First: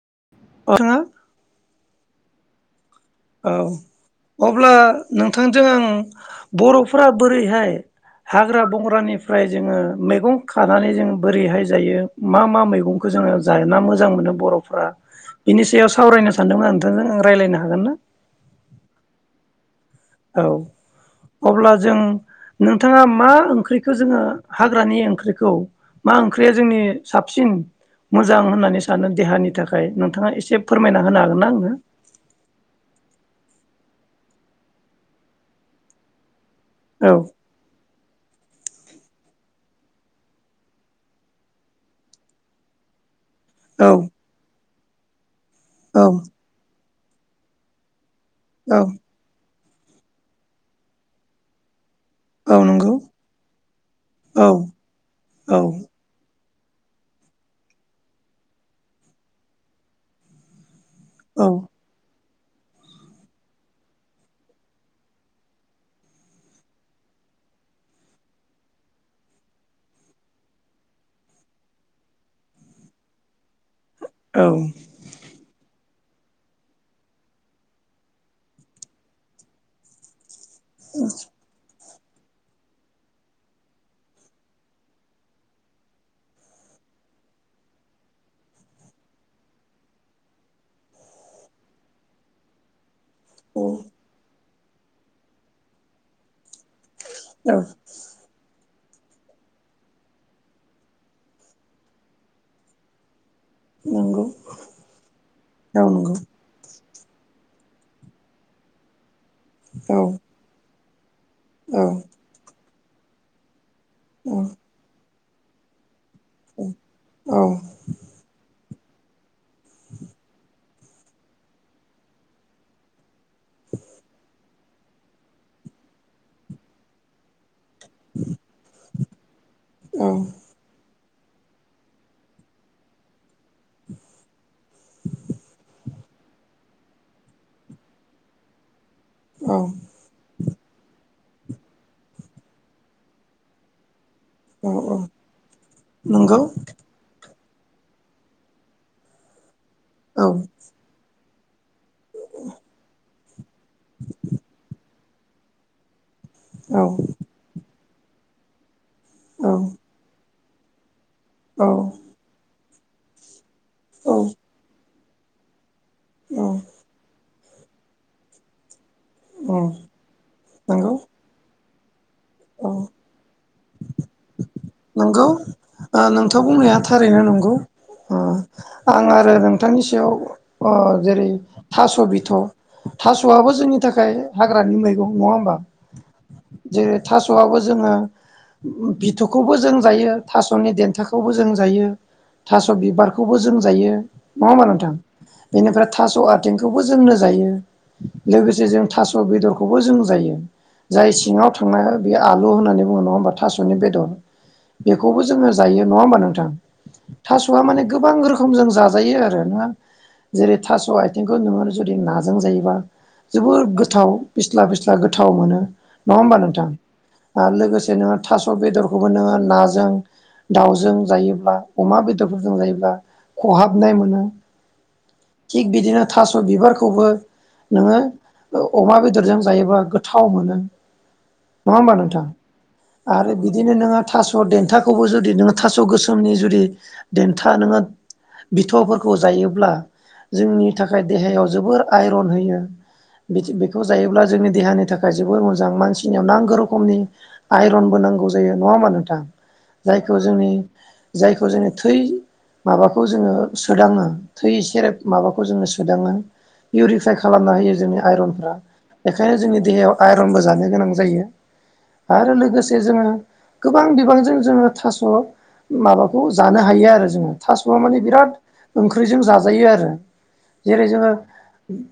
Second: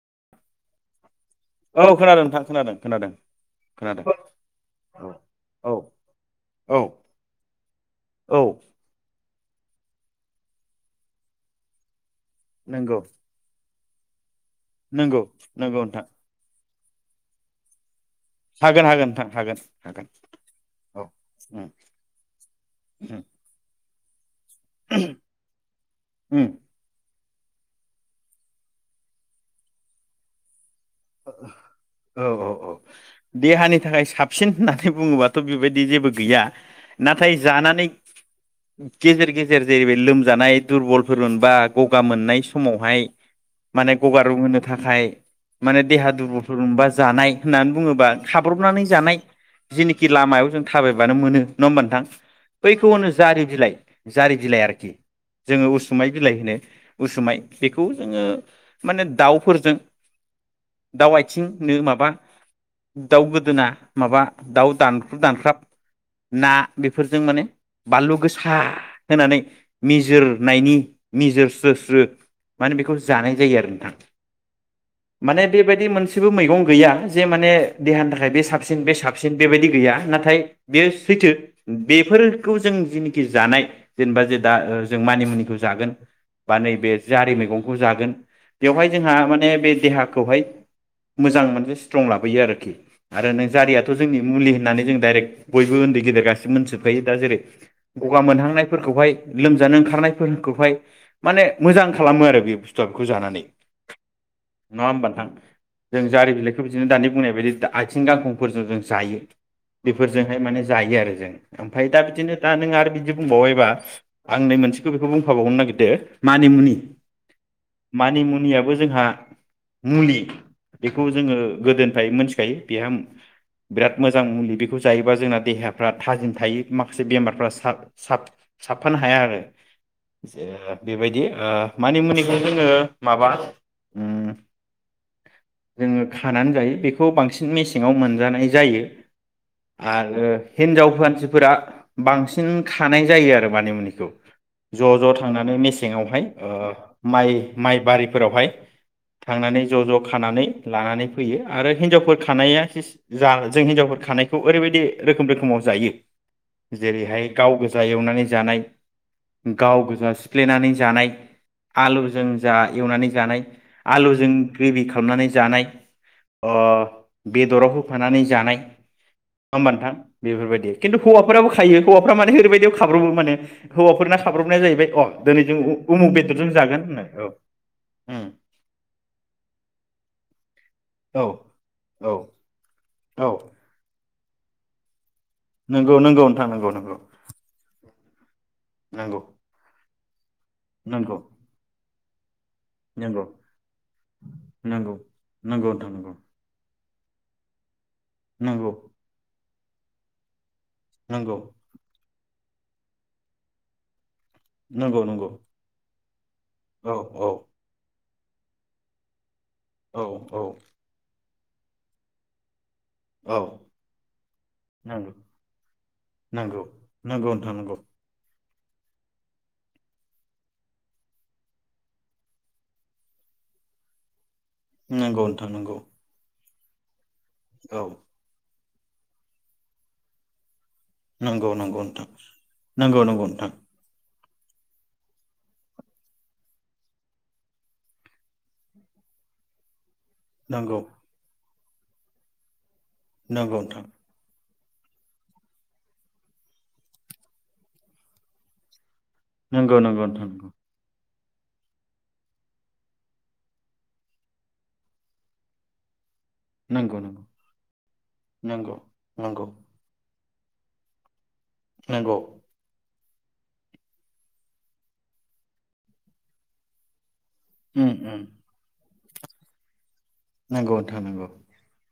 [unintelligible] औ खोनादों नोंथां खोनादों। खोनादों औ खोनादों अब्ला औ नोंथांजों औ आं औ बर'फोरा बोरैहाय औ हाग्रा बंग्रानि फ्राय जोङो मैगं खानानै जों बोरैहाय जायो? मा मा नंगौ मैगंखौ जोङो जायना मो जां मोनो बर' फोरा नंगौ बिनि नंगौ सायाव नोंथां सावरायनो सानदोंमोन आं जों रायलायनो हागोन ना? हागोन हागोन नोंथां हागोन। हागोन औ औ उम अब्ला जों नोंथाङा उम मा ओंख्रि खौ जोङो हाग्रानि ओंख्रिखौ मा उम ओंख्रिया जोंनि साबसिन मोजां होननानै सानो देहानि थाखाय नोंथाङा एसे फोरमायना होनो ओ हागोन ना आंनो औ औ औ देहानि - थाखाय साबसिन होननानै बुङोबाथ' बेबायदि जेबो गैया औ नाथाय जानानै गेजेर गेजेर जेरै बै लोमजानाय दुरबलफोर मोनबा गगा मोननाय समावहाय औ माने गगा रुंहोनो थाखाय माने औ देहा दुरबलफोर मोनबा जानाय होननानै बुङोबा औ खाब्र'बनानै जानाय जेनोखि लामायाव जों थाबायबानो मोनोङा होमबा नोंथां । औ बैखौ नंगौ होनो जारि बिलाइ औ जारि बिलाइ आरोखि जोङो उसुमाय बिलाइ होनो । उसुमाय बेखौ जोङो माने दाउफोरजों दाव औ आथिंनो माबा दाउ गोदोना माबा दाउ दानख्रुब दानख्राब ना बेफोरजों माने बानलु गोसा होनानै मिजोरनायनि मिजोरस्रो स्रो माने बेखौ जानाय जायो आरो नोंथां औ । बेबायदि मोनसेबो मैगं गैया जे माने देहानि थाखाय बे साबसिन बे साबसिन बेबायदि गैया नाथाय बे सैथो‌ । बेफोरखौ जों जिनिखि जानाय जेनेबा जे दा जों मानिमुनिखौ जागोन बा नैबे जारि मैगंखौ जागोन बेवहाय जोंहा माने बे देहा खौहाय मोजां मोनसे स्ट्रं लाबोयो आरोखि । आरो नों औ जारियाथ' जोंनि मुलि होननानै जों दाइरेक्ट बयबो उन्दै गेदेर गासि मोनथिजोबखायो दा जेरै गगा मोनहांनाय फोरखौहाय लोमजानो ओंखारनायफोरखौहाय माने मोजां खालामो आरो बे बुस्थुआ बेखौ जानानै । नंगौ । नङा होमबा नोंथां? जों जारि बिलाइखौ बि बिदिनो दानि बुंनाय बायदि आइथिं गांखं'फोरजों जों जायो । औ बेफोरजोंहाय माने जायो आरो जों । आमफाय दा नंगौ बिदिनो दा नों आरो बिदि बुंबावबायबा आं नै औ औ मोनसेखौ खौ बुंफाबावगनो नागिरदो मानिमुनि औ औ मानिमुनिया बो जोंहा मुलि बेखौ जोंङो गोदोनिफ्राय मोनथिखायो बेहा बिराद मोजां मुलि बे खौ जायोबा जोंना देहाफ्रा थाजिम थायो माखासे बेमारफ्रा साब साबफानो हाया आरो औ ज बेबायदि ओ मानि मुनिखौ जोंङो माबा उम जोंङो खानानै जायो बेखौ बांसिन मेसेंङाव मोनजानाय जायो औ औ आरो हिनजाव मानसिफोरा बांसिन बांसिन खानाय जायो आरो मानिमुनिखौ ज ज थांनानै मेसेंङावहाय नंगौ ओ माइ माइ बारिफोरावहाय थांनानै ज' ज' औ खानानै लानानै होयो आरो हिनजावफोर खानाया जा जों हिनजावफोर खानायखौ ओरैबायदि रोखोम रोखोमाव जायो औ जेरैहाय गावजा फुजा एवनानै जानाय गावगजासि सिफ्लेनानै जानाय आलुजों जा एवनानै जानाय आलुजों ग्रेबिखौ खालामनानै जानाय औ अ बेदराव होफानानै जानाय औ होनबथां बेफोरबायदि नंगौ खिन्थु हौवाफोराबो थायो माने औ ओरैबायदि ख्रबो मान हौवफोरना खाब्रबनाया जाहैबाय अ नंगौ दिनै जों उ- उमुख नोंथ बेदरजों बुंनाया जागोन होननाय थारैनो औ नंगौ उम, आं आरो नोंथांनि सायाव अ औ जेरै थास औ बिथ थास औ आबो जोंनि थाखाय हाग्रानि मैगं नङा होमबा नंगौ नंगौ नोंथां जेरै थास'आबो जोङो नोंगौ बिथ'खौबो जों जायो थास'नि देन्थाखौबो जों जायो [unintelligible] थास' नंगौ बिबारखौबो जों जायो नङा ओमबा नोंथां नंगौ नंगौ बेनिफ्राय नोंथां नंगौ थास' आथिंखौबो जोंनो जायो लोगोसे नंगौ जों थास' बेदर खौबो जों जायो जाय नंगौ सिङाव थांनाय बे आ [unintelligible] नंगौ बेखौबो नंगौ जोङो जायो नङा होमबा नोंथां औ औ थास'आ माने गोबां रोखोम जों जाजायो आरो औ औ [unintelligible] खौ नोङो जुदि नाजों जायोबा औ जोबोर गोथाव फिस्ला फिस्ला नंगौ गोथाव मोनो नङा होमबा नंगौ नोंथां नंगौ नोंथां आरो नंगौ लोगोसे नोंङो थास' [unintelligible] खौबो नोङो नाजों दाउजों जायोब्ला अमा बेदरफोरजों जायोब्ला खहाबनाय मोनो नंगौ नोंथां नंगौ स' बिबारखौबो औ नोङो अमा बेदरजों जायोबा गोथाव मोनो नंगौ नङा नंगौ होमबा नोंथां नंगौ नंगौ आरो नोंथां बिदिनो नोङो थास' देन्थाखौबो जुदि नोङो थास' गोसोमनि जुदि देन्था नोङो बिथ'फोरखौ जायोब्ला जोंनि थाखाय देहायाव जोबोर आइरन होयो बेखौ जायोब्ला जोंनि देहानि थाखाय जोबोर मोजां मानसिनि नांगौ रोखोमनि आइरनबो नांगौ जायो नङा होम्बा नों नंगौ नंगौ जायखौ नोंथां जोंनि जायखौ जोङो थै माबाखौ जोङो सोदाङो थै एसे माबाखौ जोङो सोदाङो नंगौ नंगौ नोंथां नंगौ इउरिफाइ खालामना होयो जोंनि आइरनफ्रा नंगौ बेखायनो नंगौ नंगौ जोंनि देहायाव आ रनबो जानो गोनां जायो नंगौ आरो लोगोसे जोङो गोबां बिबांजों जोङो थास' माबाखौ जानो हायो आरो जोङो थास'आ उम माने उम बिरात ओं ख्रिजों जाजायो आरो नंगौ जेरै नोंथां जोङो नंगौ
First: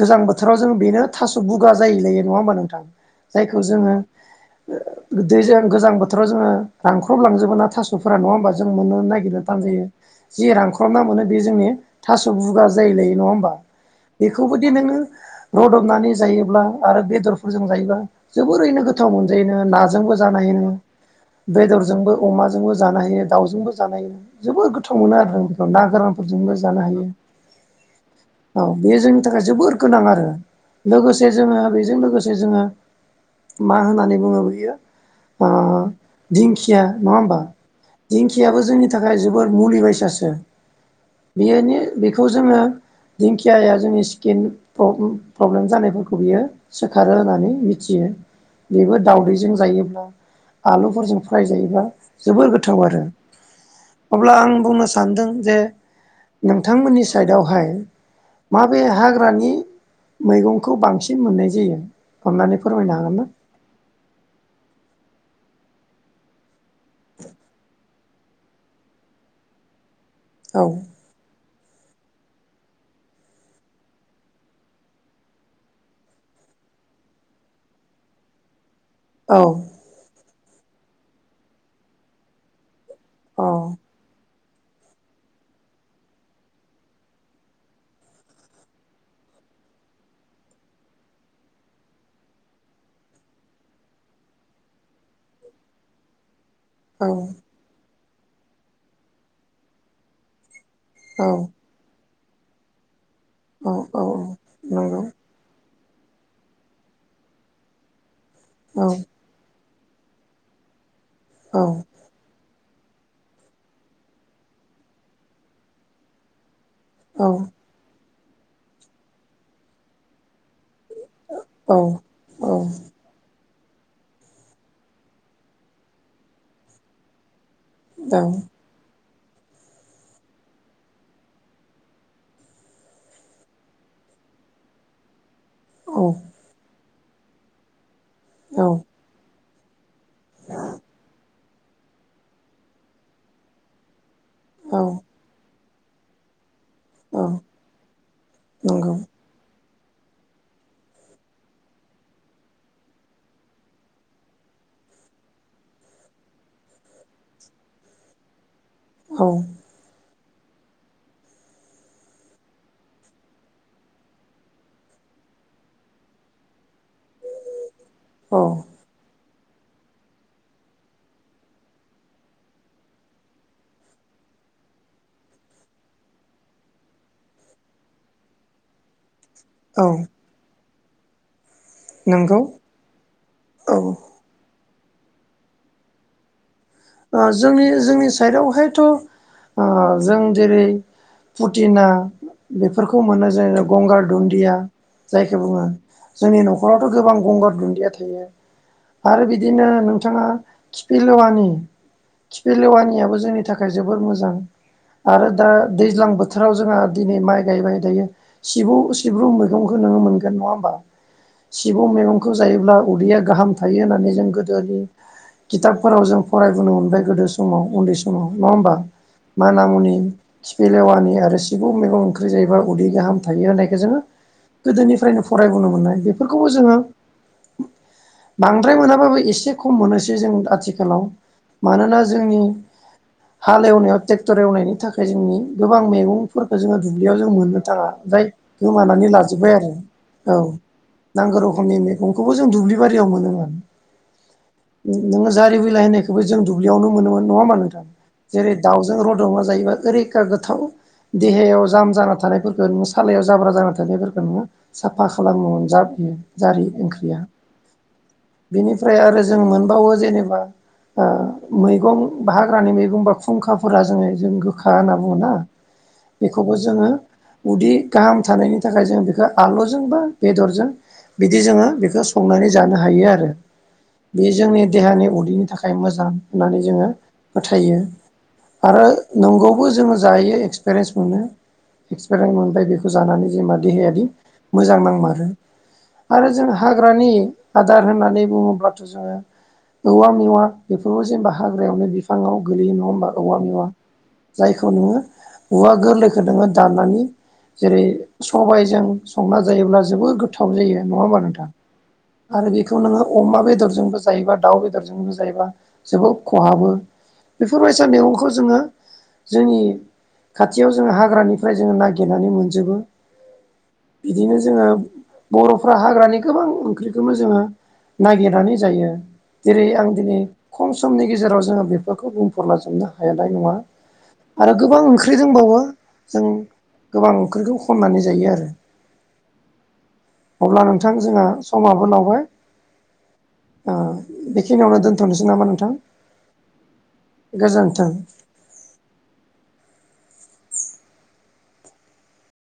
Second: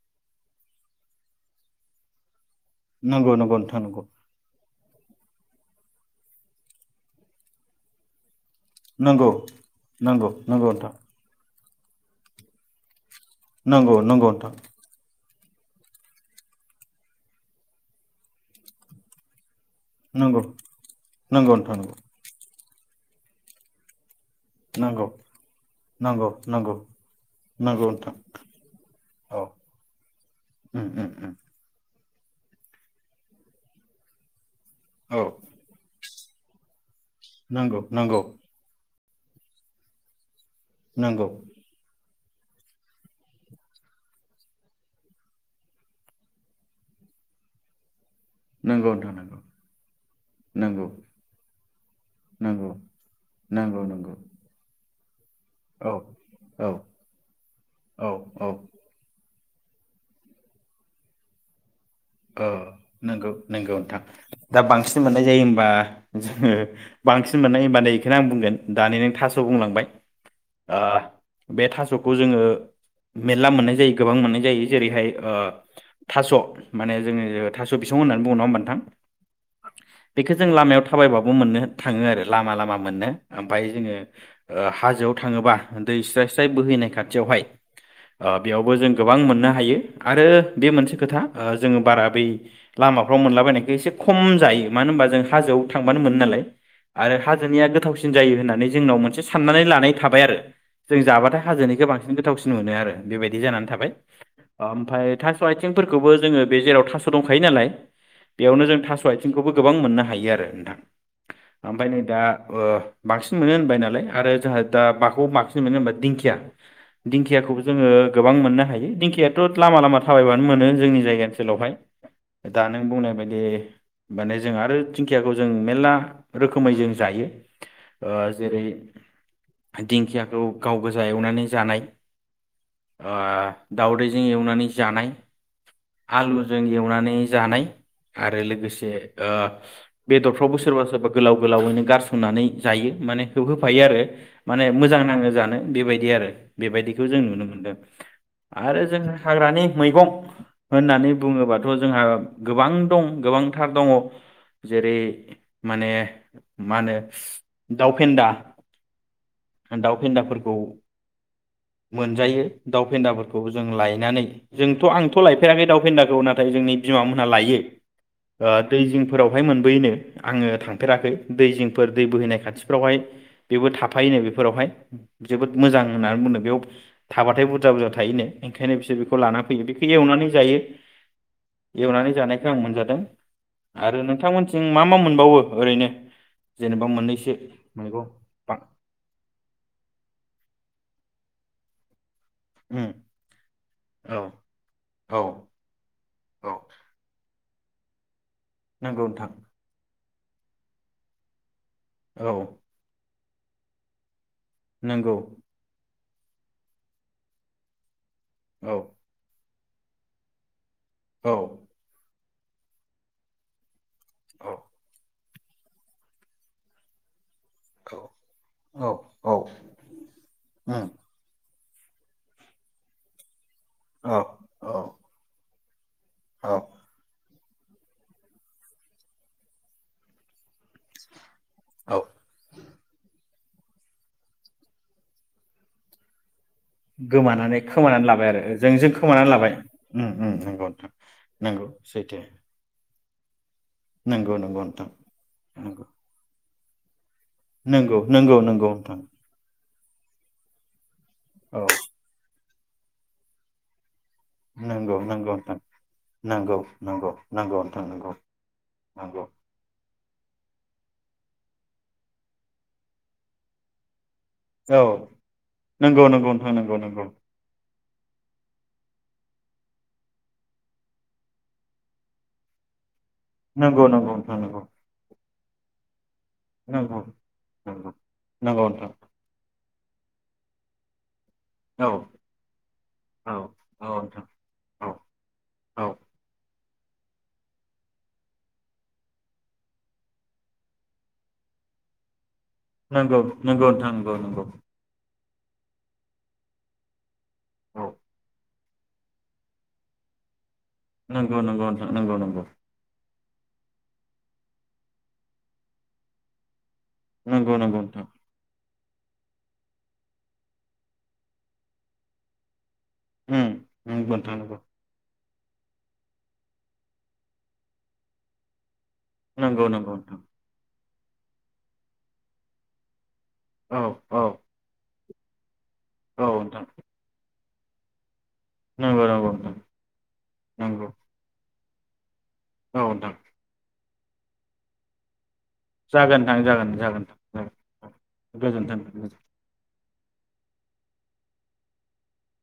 गोजां बोथोराव जों बेनो थास' बुगा जायोलायो नङा होमबा नों नंगौ नंगौ जायखौ नोंथां जोङो गोगदैजों गोजां बोथ बोथोर जोङो रानख्रबजोबलाङो थास'फोरा नङा होनबा जों मोननो नंगौ नागिरनो थान जायो नंगौ जि रानख्रमना नंगौ मोनो बे जोंनि थास' बुगा जायोलायो नङा होनबा नंगौ नोंथां बेखौबोदि नोङो रदबनानै जायोब्ला आरो बेदरफोरजों जायोब्ला जोबोरैनो गोथाव मोनजायो। नाजोंबो जानो नंगौ हायो नोंङो। नंगौ नोंथां बेदरजोंबो अमाजोंबो जानो हयो दाउजोंबो जानो हायो। जोबोर गोथाव नंगौ मोनो आरो बेखौ ना नंगौ नोंथां नंगौ नंगौ गोरानफोरजोंबो जानो हायो नंगौ नोंथां औ बेयो जोंनि औ थाखाय जोबोर गोनां आरो उम उम लोगोसे उम जोङो बेजों लोगोसे जे जोंहा मा होननानै बुङो बियो औ ओ दिंखिया नङा होमबा नंगौ नंगौ दिंखियाबो जोंनि जोबोद मुलि बायसासो नंगौ [unintelligible] खौ जोङो दिंखियाया जोंनि स्किन प्रब्लेम प्रब्लेम जानायफोरखौ बियो सोखारो होननानै मिथियो। नंगौ बेबो नोंथां नंगौ दावदैजों जायोब्ला नंगौ आलुफोरजों फ्राय जायोबा जोबोर नंगौ गोथाव आरो नंगौ नंगौ अब्ला आं बुं सान्दों जे औ औ नोंथांमोननि साइडआवहाय औ औ माबे हाग्रानि मैगंखौ बांसिन मोननाय जायो। अ अननानै फोरमायनो हागोन ना नंगौ नंगौ नोंथां दा बांसिन मोननाय जायो होम बा जोङो बांसिन मोननाय होमबा नै बेखौनो आं बुंगोन दानि नों थास' बुंलांबाय आ बे थास'खौ जोङो मेरला मोननाय जायो गोबां मोननाय जायो जेरैहाय ओ थास' माने जोंङो थास' बिसं होननानै बुंङो नङा होनबा नोंथां? औ। बेखो जों लामायाव थाबायबाबो मोननो थाङो आरो लामा लामा मोननो औ ओमफाय जोङो ओ हाजोआव थाङोबा दै स्राय स्राय बोहैनाय खाथियावहाय ओ बेयावबो जों गोबां मोननो हायो। आरो बे मोनसे खोथा ओ जोङो बारा बै लामाफ्राव मोनलाबायनायखौ एसे खम जायो। मानो होनबा जों हाजोआव थांबानो मोनो नालाय। आरो हाजोनिया गोथावसिन सिन जायो होननानै जोंनाव मोनसे साननानै लानाय थाबाय आरो। जों औ जाबाथाय हाजोनिखो बांसिन गोथावसिन मोनो आरो। बेबायदि जानानै औ थाबाय। औ नंगौ ओमफाय थास'आइथिं थिंफोर खौबो जोङो बे जेराव थास' दंखायो नालाय बेयावनो जों थास' औ आथिंखौबो गोबां मोननो हायो आरो नोंथां। ओमफाय औ नै दा ओ बांसिन मोनो होनबाय नालाय आरो जोंहा दा माखौ बांसिन मोनो होनबा दिंखिया औ दिंखियाखौबो जोङो गोबां मोननो हायो। दिंखियाथ' लामा लामा थाबायबानो मोनो। जोंनि जायगा औ ओनसोलावहाय। दा नों बुंनाय बायदि माने जों आरो दिंखियाखौ जों मेरला रोखोमै जों जायो। ओ जेरै दिंखियाखौ गाव गोजा एवनानै जानाय ओ दावदैजों एवनानै जानाय औ आलुजों एवनानै नै जानाय आरो लोगोसे ओ बेदरफ्रावबो सोरबा सोरबा गोलाव गोलावैनो गारसननानै जायो माने होफायो आरो। माने औ मोजां नाङो जानो। बेबायदि आरो। बेबायदिखौ जों औ नुनो मोनदों। आरो नंगौ जों हाग्रानि मैगं होननानै बुङोबाथ' जोंहा गोबां दं गोबांथार दङ'। जेरै माने मा होनो दावफेन्दा औ ओ दाउ फेन्दाफोर औ मोनजायो दाउ फेन्दाफोरखौ जों लायनानै जोंथ' आं थ' लायफेराखै दाउफेन्दाखौ नाथाय जोंनि बिमा मोनहा लायो ओ दै जिंफोराव बहाय मोनबोयोनो आङो थांफेराखै दै जिंफोर दै बोहैनाय खाथिफ्रावहाय बेबो थाफायोनो बेफोरावहाय जोबोद मोजां होननानै बुङो बेयाव थाबाथाय बुरजा बुरजा थायोनो ओंखायनो बिसोर बेखौ लाना फैयो। औ ए एवनानै जायो। एवनानै नंगौ जानायखौ आं मोनजादों औ आरो नोंथांमोन जों मा मा मोनबावो ओरैनो जेनेबा ओ‌ मोननैसो जोंनि मैगं जोंनि बां साइदावहायथ' ओ जों जेरै फुटिना उम बेफोरखौ मोनो जेन गंगार औ दुन्दिया औ जायखौ बुङो जोंनि औ न'खरावथ' गोबां गंगार दुन इया थायो। नंगौ आरो नोंथां बिदिनो नों थाङा खिफि लेवानि औ खिफि लेवानियाबो जोंनि थाखाय जोबोर मोजां। नंगौ आरो दा दैज्लां बोथ थोराव जोंहा दिनै माइ गायबाय दायो। औ सिबु सिब्रु मोन गंखौ नोङो मोनगोन नङा होमबा? औ सिबुं मेगं खौ जायोब्ला उदैया गाहाम थायो होनना माने जों औ गोदोनि खिथाबफोराव जों फरायबोनो मोनबाय गोदो स समाव उन्दै समाव नङा होमबा औ औ माना मुनि उम खिफलेवानि आरो सिबुं मेगं ओंख्रि जायोबा उदै गाहाम थायो होनाय जोङो औ औ गोदोनिफ्रायनो फरायबोनो मोननाय बेफोरखौबो औ जोङो बांद्राय मोनाबाबो एसे खम मोनोसै जों आथिखालाव। औ मानोना जोंनि हाल एवनायाव ट्रेक्टर एवनायनि थाखाय जोंनि गोबां मेगं फोरखौ जोङो दुब्लियाव जों गोमानानै मोननो थाङा। खोमानानै जाय लाबाय आरो जों जों गोमानानै खोमानानै लाबाय लाजोबबाय आरो उम उम औ नंगौ नोंथां नांगौ नंगौ रोखोमनि सैथो मैगंखौबो जों दुब्लि बारियाव मोनोमोन नंगौ नंगौ नोंथां नोङो जारि बिलाय नंगौ होनायखौ दुब्लियावनो मोनोमोन नङा होमबा नोंथां नंगौ नंगौ जेरै नंगौ दाउजों नोंथां रद'मा जायोबा रैखा गोथाव औ देहायाव जाम जाना थानायफोरखौ गोर सालायाव जाब्रा जाना थानाय फोरखौ नंगौ साफा नंगौ खालामो नोंथां जारियो नंगौ जारि नंगौ ओंख्रिया नंगौ नोंथां नंगौ बेनिफ्राय आरो नंगौ जों मोनबावो जेनेबा ओ मैगं बा हाग्रानि मैगं बा खुंखाफोरा जोंनि जों गोखा औ होनना बुङा नंगौ नंगौ नोंथां बेखौबो नंगौ जोङो नंगौ उदि गाहाम थानायनि थाखाय जों बेखौ आलुजों बा बेदरजों बिदि जोङो बेखौ संनानै जानो हायो आरो नंगौ नंगौ बे नोंथां नंगौ जोंनि देहानि उदैनि थाखाय मोजां होननानै जोङो नंगौ फोथायो नंगौ नंगौ आरो नोंथां नंगौ। बो जोङो जायो एक्सपिरियेन्स मोनो औ एक्सपेरेत मोनबाय बेखौ जानानै औ जोंना औ देहायारि नोंथां मोजां औ नांमारो औ आरो जों हाग्रानि आदार होननानै बुङोब्लाथ' जोङो औवा मेवा बेफोरखौ जेनबा हाग्रायावनो बिफाङाव गोलैयो नङा होनबा नंगौ औवा मेवा नंगौ नोंथां नंगौ नंगौ जायखौ नोङो औवा गोरलैखौ नोङो दाननानै जेरै औ सबाय जों संना जायोब्ला जोबोद गो थाव जायो नङा होमबा नंगौ नोंथां नंगौ नंगौ नंगौ आरो बेखौ नोङो अमा बेदरजोंबो जायोबा दाउ बेदरजोंबो जायोबा जोबोद खहाबो नंगौ बेफोर नंगौ बायसा नोंथां मैगंखौ जोङो जोंनि खाथियाव जोङो हाग्रानिफ्राय जोङो नागिरनानै मोनजोबो उम नंगौ नोंथां बिदिनो नंगौ जोङो बर'फ्रा हाग्रानि गोबां ओंख्रिखौनो जोङो नागिरनानै जायो। नंगौ जेरै आं नंगौ नोंथां दिनै खम समनि गेजेराव जोङो बेफोरखौ बुंफोरलाजोबनो हानाय नङा औ औ आरो गोबां ओं ओंख्रिदोंबावो जों औ नोंथां गोबां ओंख्रिखौ खननानै जायो आरो नंगौ नंगौ नोंथां अब्ला नंगौ नोंथां जोंहा समाबो लावबाय औ नोंथां ओ बेखिनियावनो दोनथ'नोसै नामा नो जागोन नोंथां जागोन जागोन औ गोजोन्थों। गोजोनथों गोजो